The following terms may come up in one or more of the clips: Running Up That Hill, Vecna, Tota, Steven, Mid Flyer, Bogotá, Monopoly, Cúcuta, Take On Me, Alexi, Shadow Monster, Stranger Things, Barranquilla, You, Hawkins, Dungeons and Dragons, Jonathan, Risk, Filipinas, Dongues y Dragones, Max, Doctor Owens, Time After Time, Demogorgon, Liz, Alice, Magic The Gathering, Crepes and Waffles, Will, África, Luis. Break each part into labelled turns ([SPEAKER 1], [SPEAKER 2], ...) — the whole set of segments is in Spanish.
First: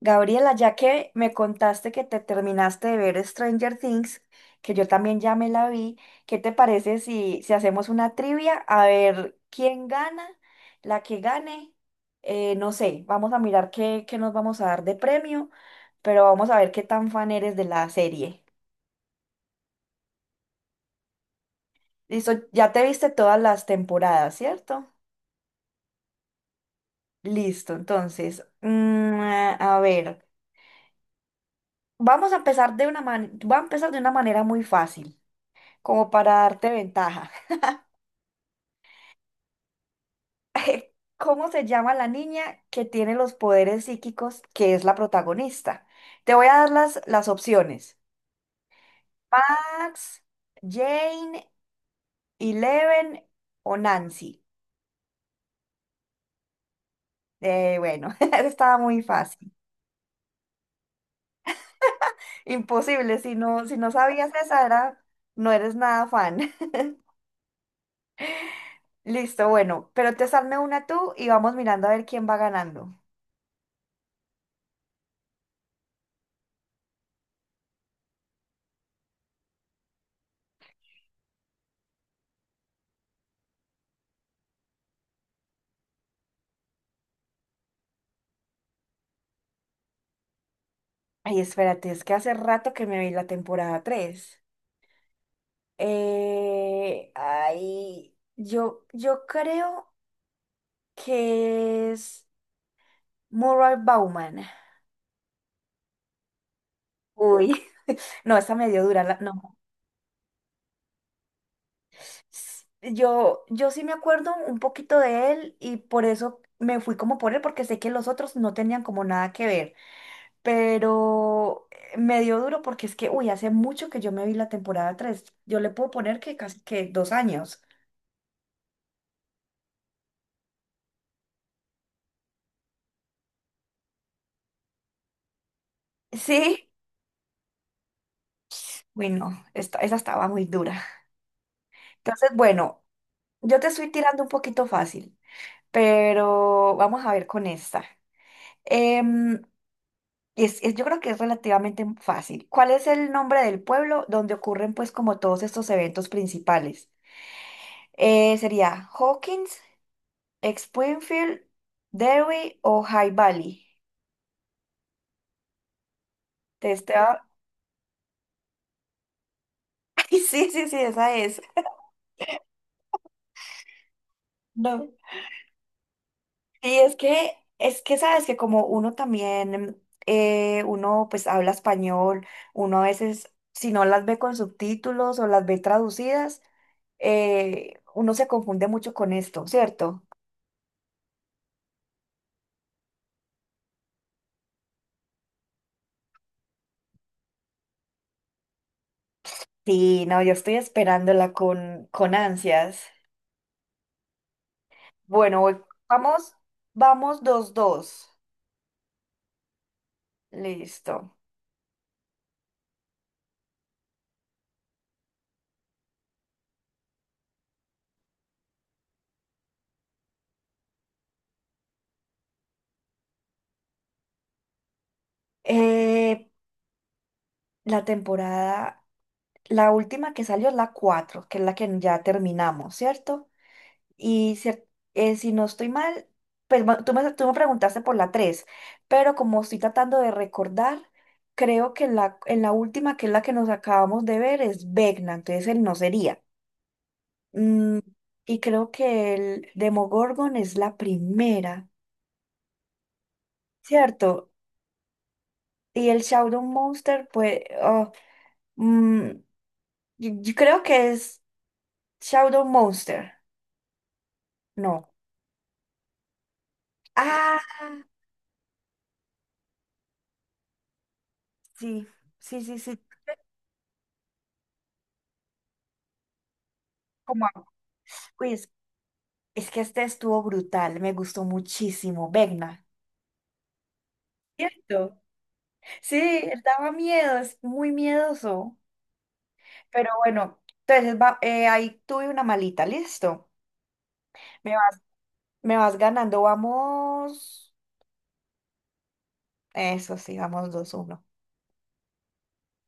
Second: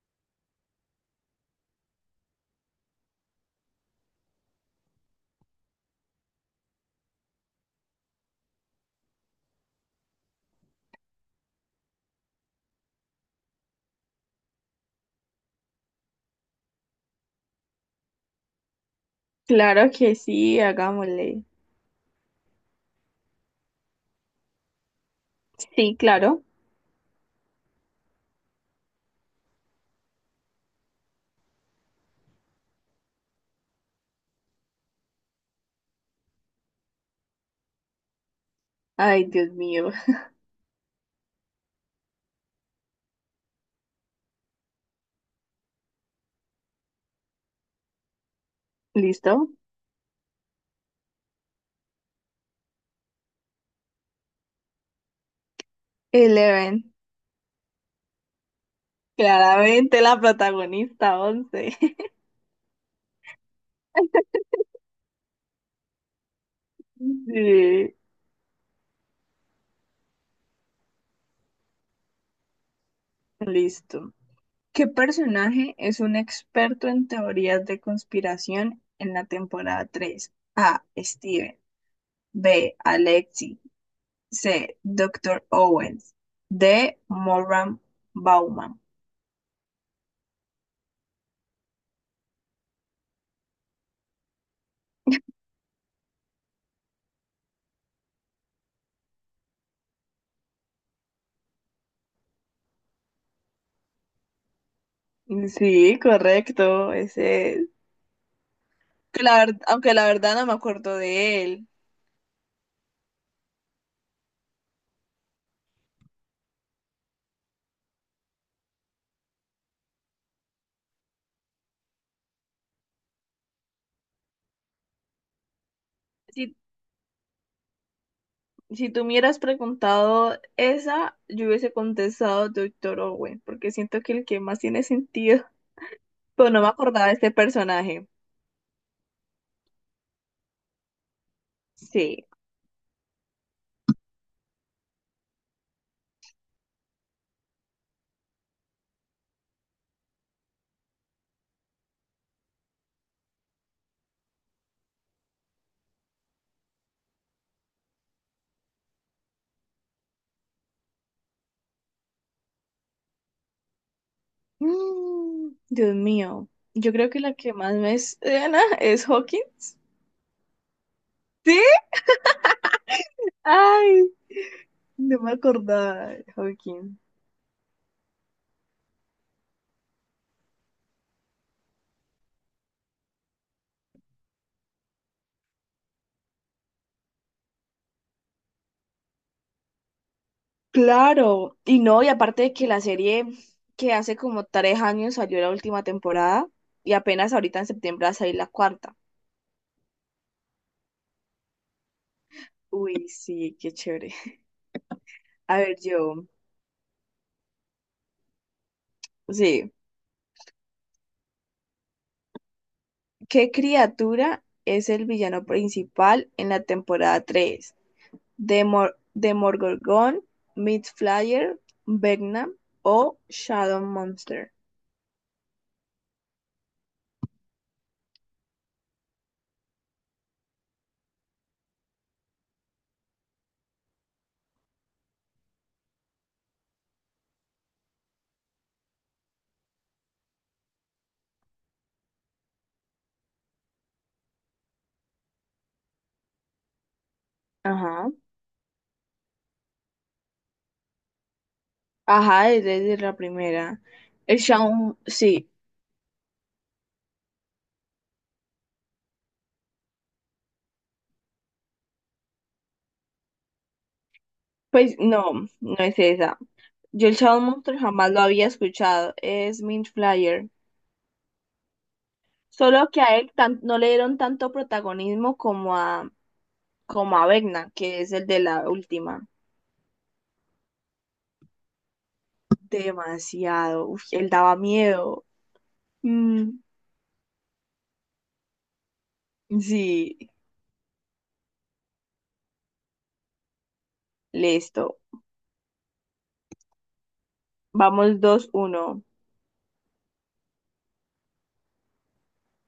[SPEAKER 1] Gabriela, ya que me contaste que te terminaste de ver Stranger Things, que yo también ya me la vi, ¿qué te parece si hacemos una trivia? A ver quién gana, la que gane, no sé, vamos a mirar qué nos vamos a dar de premio, pero vamos a ver qué tan fan eres de la serie.
[SPEAKER 2] Claro que sí, hagámosle.
[SPEAKER 1] Listo, ya te viste todas las temporadas, ¿cierto?
[SPEAKER 2] Sí, claro.
[SPEAKER 1] Listo, entonces, a ver, vamos a empezar de una man- voy a empezar de una manera muy fácil, como para darte ventaja.
[SPEAKER 2] Ay, Dios mío.
[SPEAKER 1] ¿Cómo se llama la niña que tiene los poderes psíquicos que es la protagonista? Te voy a dar las opciones.
[SPEAKER 2] ¿Listo?
[SPEAKER 1] Max, Jane, Eleven o Nancy.
[SPEAKER 2] Eleven.
[SPEAKER 1] Bueno, esa estaba muy fácil.
[SPEAKER 2] Claramente la protagonista, once.
[SPEAKER 1] Imposible, si no sabías esa era, no eres nada fan.
[SPEAKER 2] Sí,
[SPEAKER 1] Listo, bueno, pero te salme una tú y vamos mirando a ver quién va ganando.
[SPEAKER 2] listo. ¿Qué personaje es un experto en teorías de conspiración en la temporada 3? A. Steven. B. Alexi. C. Doctor Owens. D. Moran Bauman.
[SPEAKER 1] Ay, espérate, es que hace rato que me vi la temporada 3. Yo creo que es moral Bauman.
[SPEAKER 2] Sí, correcto.
[SPEAKER 1] Uy,
[SPEAKER 2] Ese
[SPEAKER 1] no, esa me dio dura, no.
[SPEAKER 2] aunque la verdad no me acuerdo de él.
[SPEAKER 1] Yo sí me acuerdo un poquito de él y por eso me fui como por él, porque sé que los otros no tenían como nada que ver, pero me dio duro porque es que, uy, hace mucho que yo me vi la temporada tres. Yo le puedo poner que
[SPEAKER 2] Si,
[SPEAKER 1] casi que dos años.
[SPEAKER 2] si tú me hubieras preguntado esa, yo hubiese contestado Doctor Owen, porque siento que el que más tiene sentido. Pero no me
[SPEAKER 1] Sí,
[SPEAKER 2] acordaba de este personaje.
[SPEAKER 1] uy, no, esa estaba muy dura.
[SPEAKER 2] Sí.
[SPEAKER 1] Entonces, bueno. Yo te estoy tirando un poquito fácil, pero vamos a ver con esta. Em, yo creo que es relativamente fácil. ¿Cuál es el nombre del pueblo donde ocurren pues como todos estos eventos principales? ¿Sería Hawkins, Springfield, Derry o High Valley?
[SPEAKER 2] Dios mío,
[SPEAKER 1] Te
[SPEAKER 2] yo
[SPEAKER 1] estoy...
[SPEAKER 2] creo que la que más me suena es Hawkins.
[SPEAKER 1] Ay, sí, sí, sí, esa es.
[SPEAKER 2] ¿Sí? Ay,
[SPEAKER 1] No.
[SPEAKER 2] no me acordaba de
[SPEAKER 1] Sí,
[SPEAKER 2] Hawkins.
[SPEAKER 1] es que sabes que como uno también, uno pues habla español, uno a veces, si no las ve con subtítulos o las ve traducidas, uno se confunde mucho con esto, ¿cierto?
[SPEAKER 2] Claro, y no, y aparte de que la serie que hace como tres años salió la última temporada y apenas ahorita en septiembre va a salir la cuarta.
[SPEAKER 1] Sí, no, yo estoy esperándola con ansias.
[SPEAKER 2] Uy, sí, qué chévere.
[SPEAKER 1] Bueno,
[SPEAKER 2] A
[SPEAKER 1] voy-
[SPEAKER 2] ver, yo,
[SPEAKER 1] vamos, dos.
[SPEAKER 2] sí,
[SPEAKER 1] Listo.
[SPEAKER 2] ¿qué criatura es el villano principal en la temporada 3? ¿Demor Demogorgon, Mid Flyer, Vecna o Shadow Monster?
[SPEAKER 1] Eh, la temporada, la última que salió es la cuatro, que es la que ya terminamos, ¿cierto? Y cier- si no estoy mal, tú me preguntaste por la tres, pero como estoy tratando de recordar, creo que en la última, que es la que nos acabamos de ver, es Vecna, entonces él no sería. Mm,
[SPEAKER 2] Ajá,
[SPEAKER 1] y creo que el Demogorgon es la primera,
[SPEAKER 2] ajá, es desde la primera.
[SPEAKER 1] ¿cierto?
[SPEAKER 2] El Shadow, sí,
[SPEAKER 1] Y el Shadow Monster, pues, mm, yo creo que es Shadow Monster, no.
[SPEAKER 2] pues no, no es esa. Yo el Shadow
[SPEAKER 1] Ah,
[SPEAKER 2] Monster jamás lo había escuchado, es Mint Flyer.
[SPEAKER 1] sí, sí.
[SPEAKER 2] Solo que no le dieron tanto protagonismo como
[SPEAKER 1] como
[SPEAKER 2] a Vecna, que es el
[SPEAKER 1] Uy,
[SPEAKER 2] de la última.
[SPEAKER 1] es que este estuvo brutal, me gustó muchísimo. Vegna.
[SPEAKER 2] Demasiado, uf, él daba
[SPEAKER 1] ¿Cierto?
[SPEAKER 2] miedo.
[SPEAKER 1] Sí, él
[SPEAKER 2] Mm,
[SPEAKER 1] daba miedo, es muy miedoso. Pero
[SPEAKER 2] sí,
[SPEAKER 1] bueno, entonces ahí tuve una malita, listo. Me vas,
[SPEAKER 2] listo.
[SPEAKER 1] me vas ganando, vamos.
[SPEAKER 2] Vamos 2-1.
[SPEAKER 1] Eso sí, vamos dos uno.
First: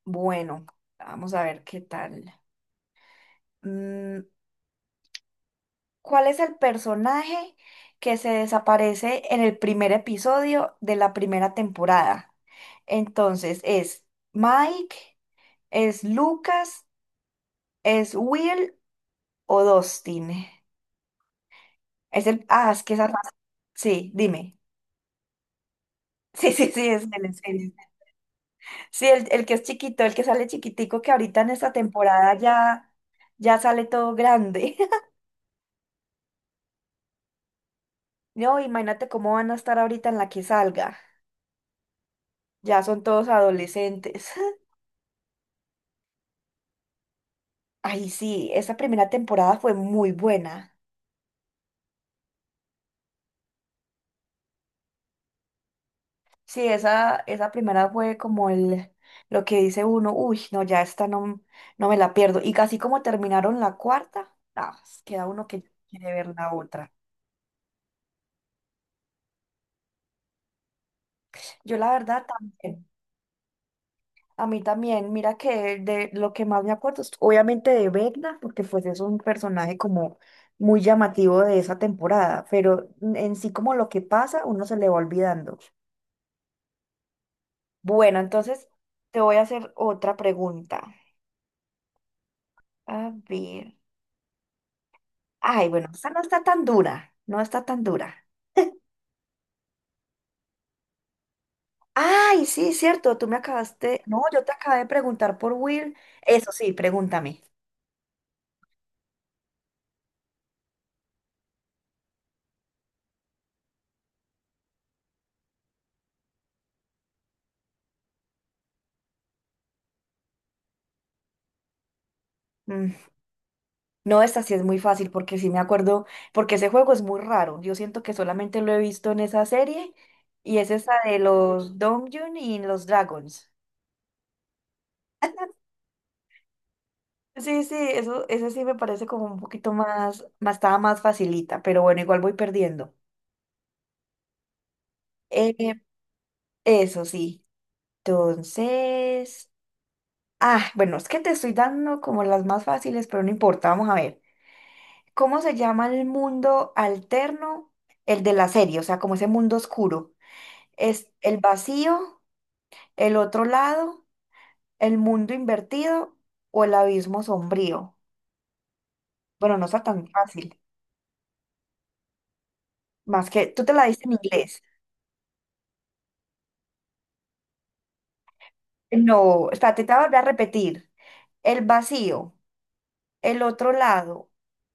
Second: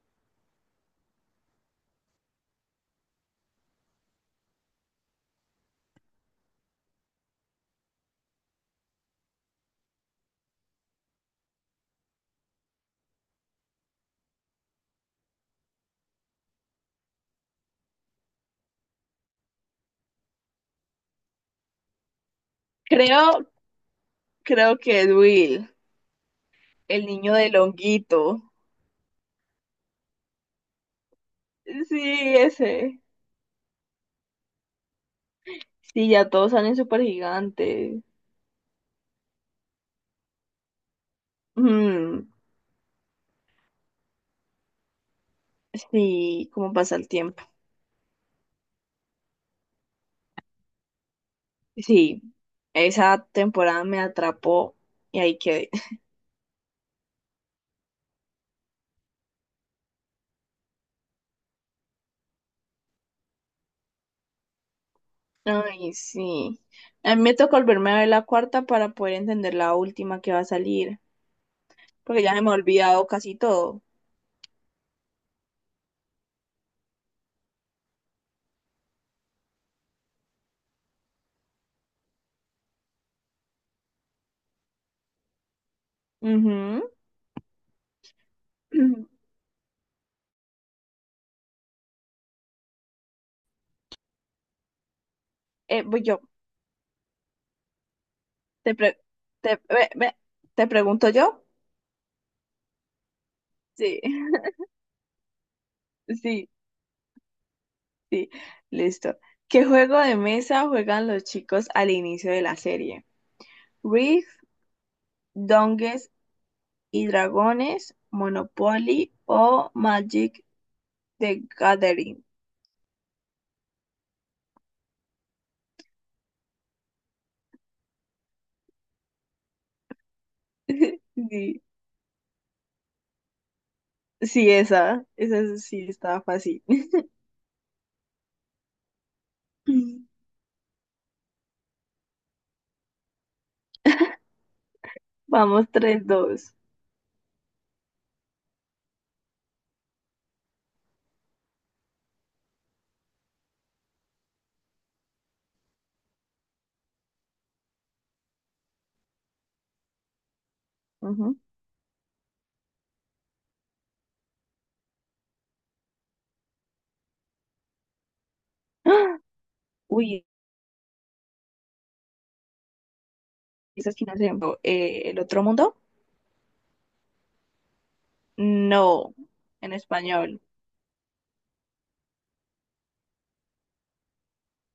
[SPEAKER 1] Bueno, vamos a ver qué tal. Mm, ¿Cuál es el personaje que se desaparece en el primer episodio de la primera temporada? Entonces, ¿es Mike? ¿Es Lucas, es Will o Dustin? Es el, ah, es que esa raza,
[SPEAKER 2] Creo,
[SPEAKER 1] sí, dime.
[SPEAKER 2] creo que es Will,
[SPEAKER 1] Sí, es
[SPEAKER 2] el
[SPEAKER 1] él,
[SPEAKER 2] niño
[SPEAKER 1] es
[SPEAKER 2] del
[SPEAKER 1] él.
[SPEAKER 2] honguito.
[SPEAKER 1] Sí, el que es chiquito, el que sale chiquitico, que ahorita en esta temporada
[SPEAKER 2] Sí,
[SPEAKER 1] ya,
[SPEAKER 2] ese.
[SPEAKER 1] ya sale todo grande.
[SPEAKER 2] Sí, ya todos salen súper gigantes.
[SPEAKER 1] No, imagínate cómo van a estar ahorita en la que salga.
[SPEAKER 2] Mm,
[SPEAKER 1] Ya son todos adolescentes.
[SPEAKER 2] sí, cómo pasa el tiempo.
[SPEAKER 1] Ay, sí, esa primera temporada fue muy buena.
[SPEAKER 2] Sí, esa temporada me atrapó y ahí quedé.
[SPEAKER 1] Sí, esa primera fue como el, lo que dice uno, uy, no, ya esta no, no me la pierdo. Y casi como terminaron la cuarta, ah, queda uno que
[SPEAKER 2] Ay,
[SPEAKER 1] quiere ver la
[SPEAKER 2] sí.
[SPEAKER 1] otra.
[SPEAKER 2] A mí me tocó volverme a ver la cuarta para poder entender la última que va a salir,
[SPEAKER 1] Yo la
[SPEAKER 2] porque
[SPEAKER 1] verdad
[SPEAKER 2] ya se me ha
[SPEAKER 1] también,
[SPEAKER 2] olvidado casi todo.
[SPEAKER 1] a mí también, mira que de lo que más me acuerdo es obviamente de Vecna, porque pues es un personaje como muy llamativo de esa temporada, pero en sí como lo que pasa, uno se le va olvidando.
[SPEAKER 2] Ujú.
[SPEAKER 1] Bueno, entonces te voy a hacer otra pregunta. A ver. Ay, bueno,
[SPEAKER 2] Voy
[SPEAKER 1] esta no
[SPEAKER 2] yo.
[SPEAKER 1] está tan dura, no está tan dura.
[SPEAKER 2] Te, pre- te, ve- ve- ¿te pregunto yo?
[SPEAKER 1] Ay, sí, cierto,
[SPEAKER 2] Sí,
[SPEAKER 1] no, yo te acabé de preguntar por Will.
[SPEAKER 2] sí,
[SPEAKER 1] Eso sí, pregúntame.
[SPEAKER 2] sí. Listo. ¿Qué juego de mesa juegan los chicos al inicio de la serie? ¿Risk, Dongues y Dragones, Monopoly o Magic The Gathering?
[SPEAKER 1] Mm, No, esta sí es muy fácil porque sí me acuerdo, porque ese juego es muy raro. Yo siento que solamente lo he visto en esa serie y es esa de
[SPEAKER 2] Sí,
[SPEAKER 1] los Donjun y los Dragons.
[SPEAKER 2] sí, esa. Esa sí estaba fácil.
[SPEAKER 1] Sí, sí, eso, ese sí me parece como un poquito más, más, estaba más facilita, pero bueno, igual voy perdiendo. Eh,
[SPEAKER 2] Vamos, 3-2.
[SPEAKER 1] eso sí. Entonces... Ah, bueno, es que te estoy dando como las más fáciles, pero no importa, vamos a ver. ¿Cómo se llama el mundo alterno? El de la serie, o sea, como ese mundo oscuro. ¿Es
[SPEAKER 2] Ujú.
[SPEAKER 1] el vacío, el otro lado, el mundo invertido o el abismo sombrío?
[SPEAKER 2] ¡Ah!
[SPEAKER 1] Bueno, no está tan
[SPEAKER 2] Uy,
[SPEAKER 1] fácil. Más que tú te la
[SPEAKER 2] esa
[SPEAKER 1] diste en
[SPEAKER 2] esquina se llama,
[SPEAKER 1] inglés.
[SPEAKER 2] ¿El otro mundo? No,
[SPEAKER 1] No,
[SPEAKER 2] en
[SPEAKER 1] espérate, te voy a volver a
[SPEAKER 2] español.
[SPEAKER 1] repetir. El vacío, el otro lado,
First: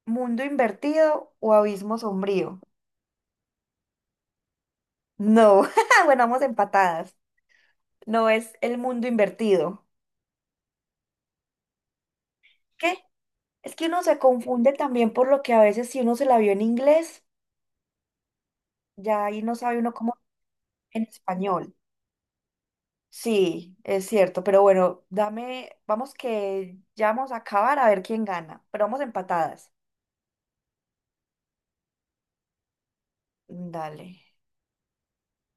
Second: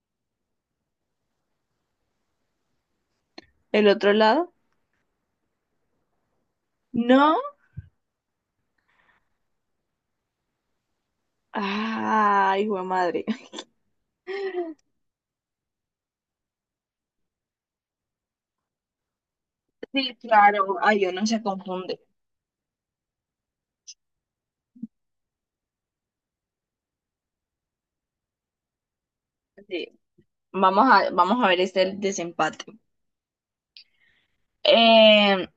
[SPEAKER 1] mundo invertido o abismo sombrío.
[SPEAKER 2] ¿El otro lado?
[SPEAKER 1] No, bueno, vamos empatadas.
[SPEAKER 2] No.
[SPEAKER 1] No es el mundo invertido.
[SPEAKER 2] Ay, hijo de
[SPEAKER 1] ¿Qué?
[SPEAKER 2] madre.
[SPEAKER 1] Es que uno se confunde también por lo que a veces si uno se la vio en inglés, ya ahí no sabe uno
[SPEAKER 2] Sí,
[SPEAKER 1] cómo
[SPEAKER 2] claro.
[SPEAKER 1] en
[SPEAKER 2] Ay, uno se
[SPEAKER 1] español.
[SPEAKER 2] confunde.
[SPEAKER 1] Sí, es cierto, pero bueno, dame, vamos que ya vamos a acabar a ver quién gana, pero vamos empatadas.
[SPEAKER 2] Sí. Vamos a ver este el desempate.
[SPEAKER 1] Dale.
[SPEAKER 2] Eh,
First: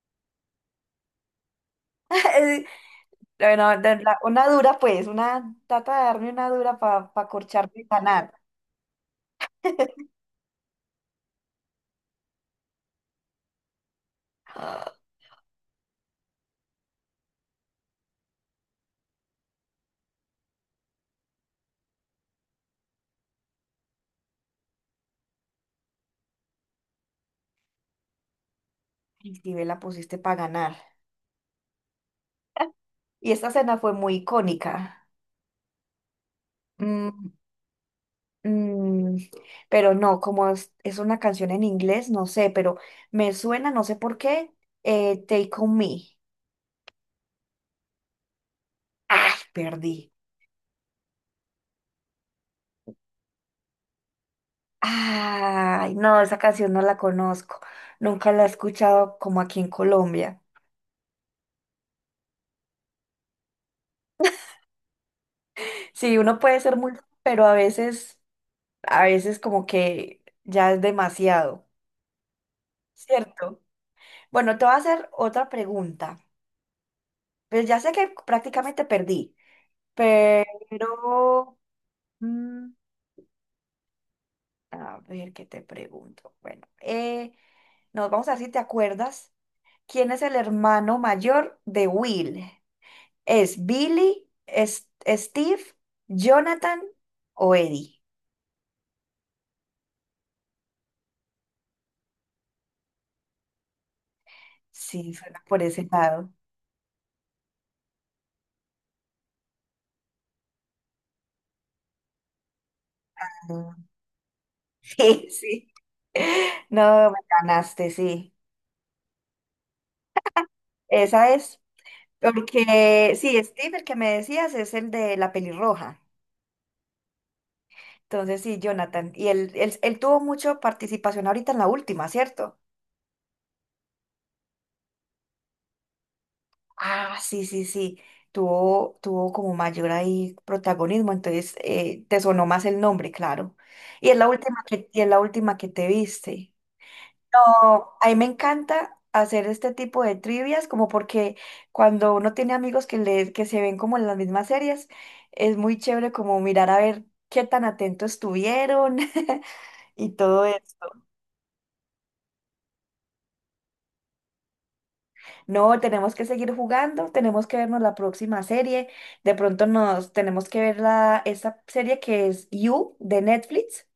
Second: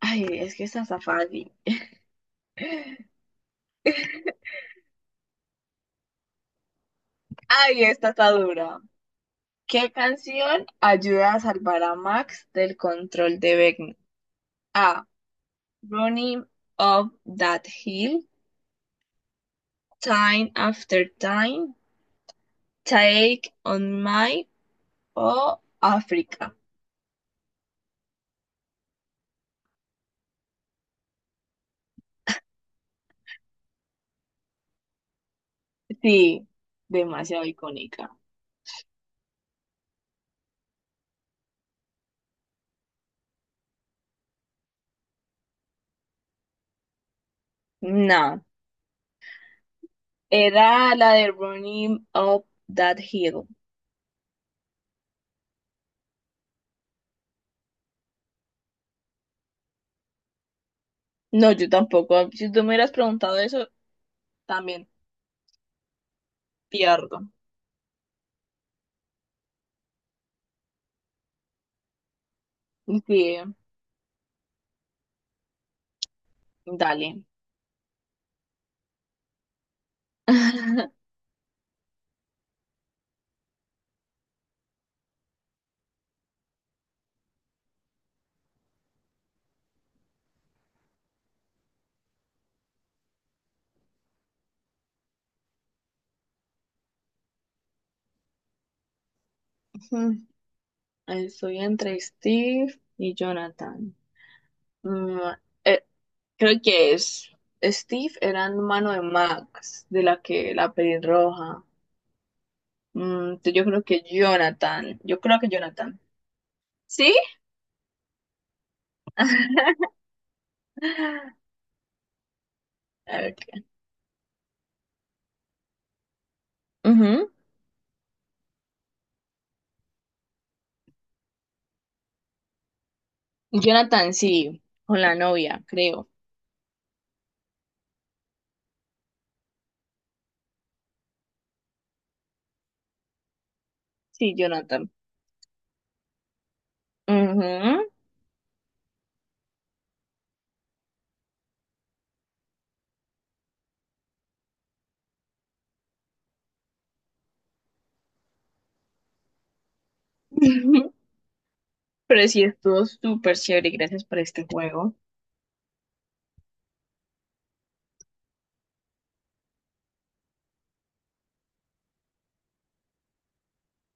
[SPEAKER 2] ay, es que esta está fácil.
[SPEAKER 1] Bueno, una dura pues, una, trata de darme una dura para corcharme y
[SPEAKER 2] Ay, esta está
[SPEAKER 1] ganar.
[SPEAKER 2] dura. ¿Qué canción ayuda a salvar a Max del control de Vecna? A. Running Up That Hill, Time After Time, Take On My o África.
[SPEAKER 1] ¿Y sí, me la pusiste para ganar? Y esta cena fue muy icónica.
[SPEAKER 2] Sí,
[SPEAKER 1] Mm,
[SPEAKER 2] demasiado icónica.
[SPEAKER 1] Mm, pero no, es una canción en inglés, no sé, pero me suena, no sé por qué, Take On Me.
[SPEAKER 2] No,
[SPEAKER 1] Ay, perdí.
[SPEAKER 2] era la de Running Up That Hill.
[SPEAKER 1] Ay, no, esa canción no la conozco. Nunca la he escuchado como aquí en Colombia.
[SPEAKER 2] No, yo tampoco. Si tú me hubieras preguntado eso, también
[SPEAKER 1] Sí, uno puede ser muy,
[SPEAKER 2] pierdo.
[SPEAKER 1] pero a veces como que ya es demasiado,
[SPEAKER 2] Sí,
[SPEAKER 1] ¿cierto? Bueno, te voy a hacer otra pregunta.
[SPEAKER 2] dale.
[SPEAKER 1] Pues ya sé que prácticamente perdí, pero... mm, a ver, ¿qué te pregunto? Bueno, nos vamos a ver si te acuerdas. ¿Quién es el hermano mayor de Will? ¿Es Billy, Steve, Jonathan o Eddie?
[SPEAKER 2] Estoy entre Steve y Jonathan.
[SPEAKER 1] Sí,
[SPEAKER 2] Mm,
[SPEAKER 1] suena por
[SPEAKER 2] eh,
[SPEAKER 1] ese lado.
[SPEAKER 2] creo que es. Steve era hermano de Max, de la que la pelirroja. Mm, entonces yo
[SPEAKER 1] Ah,
[SPEAKER 2] creo que Jonathan. Yo
[SPEAKER 1] sí,
[SPEAKER 2] creo que
[SPEAKER 1] sí.
[SPEAKER 2] Jonathan.
[SPEAKER 1] No,
[SPEAKER 2] ¿Sí?
[SPEAKER 1] me ganaste, sí. Esa es. Porque, sí,
[SPEAKER 2] Ok.
[SPEAKER 1] Steve, el que me decías, es el de la pelirroja.
[SPEAKER 2] Ujú.
[SPEAKER 1] Entonces, sí, Jonathan. Y él tuvo mucha participación ahorita en la última, ¿cierto?
[SPEAKER 2] Jonathan, sí. Con la novia, creo.
[SPEAKER 1] Ah, sí, sí, sí. Tuvo como mayor ahí protagonismo, entonces te sonó más el nombre, claro.
[SPEAKER 2] Sí, Jonathan.
[SPEAKER 1] Y es la última que te viste.
[SPEAKER 2] Ujú.
[SPEAKER 1] No, a mí me encanta hacer este tipo de trivias, como porque cuando uno tiene amigos que se ven como en las mismas series, es muy chévere como mirar a ver qué tan atentos estuvieron y todo eso.
[SPEAKER 2] Pero sí, estuvo súper chévere. Gracias por este juego.
[SPEAKER 1] No, tenemos que seguir jugando, tenemos que vernos la próxima serie. De pronto nos tenemos que ver esa serie que es You de Netflix,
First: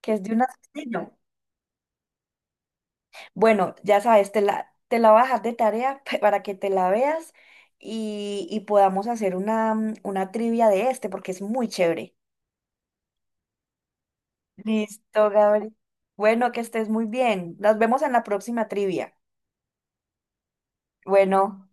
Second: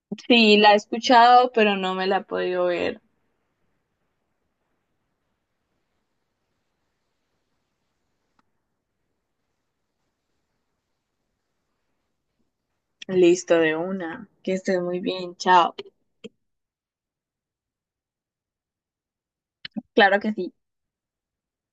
[SPEAKER 1] que es de un
[SPEAKER 2] Sí, la he
[SPEAKER 1] asesino.
[SPEAKER 2] escuchado, pero no me la he podido ver.
[SPEAKER 1] Bueno, ya sabes, te la voy a dejar de tarea para que te la veas y podamos hacer una, una trivia de este, porque es muy chévere.
[SPEAKER 2] Listo de una. Que estés muy
[SPEAKER 1] Listo,
[SPEAKER 2] bien.
[SPEAKER 1] Gabriel.
[SPEAKER 2] Chao.
[SPEAKER 1] Bueno, que estés muy bien. Nos vemos en la próxima trivia.
[SPEAKER 2] Claro que sí.
[SPEAKER 1] Bueno.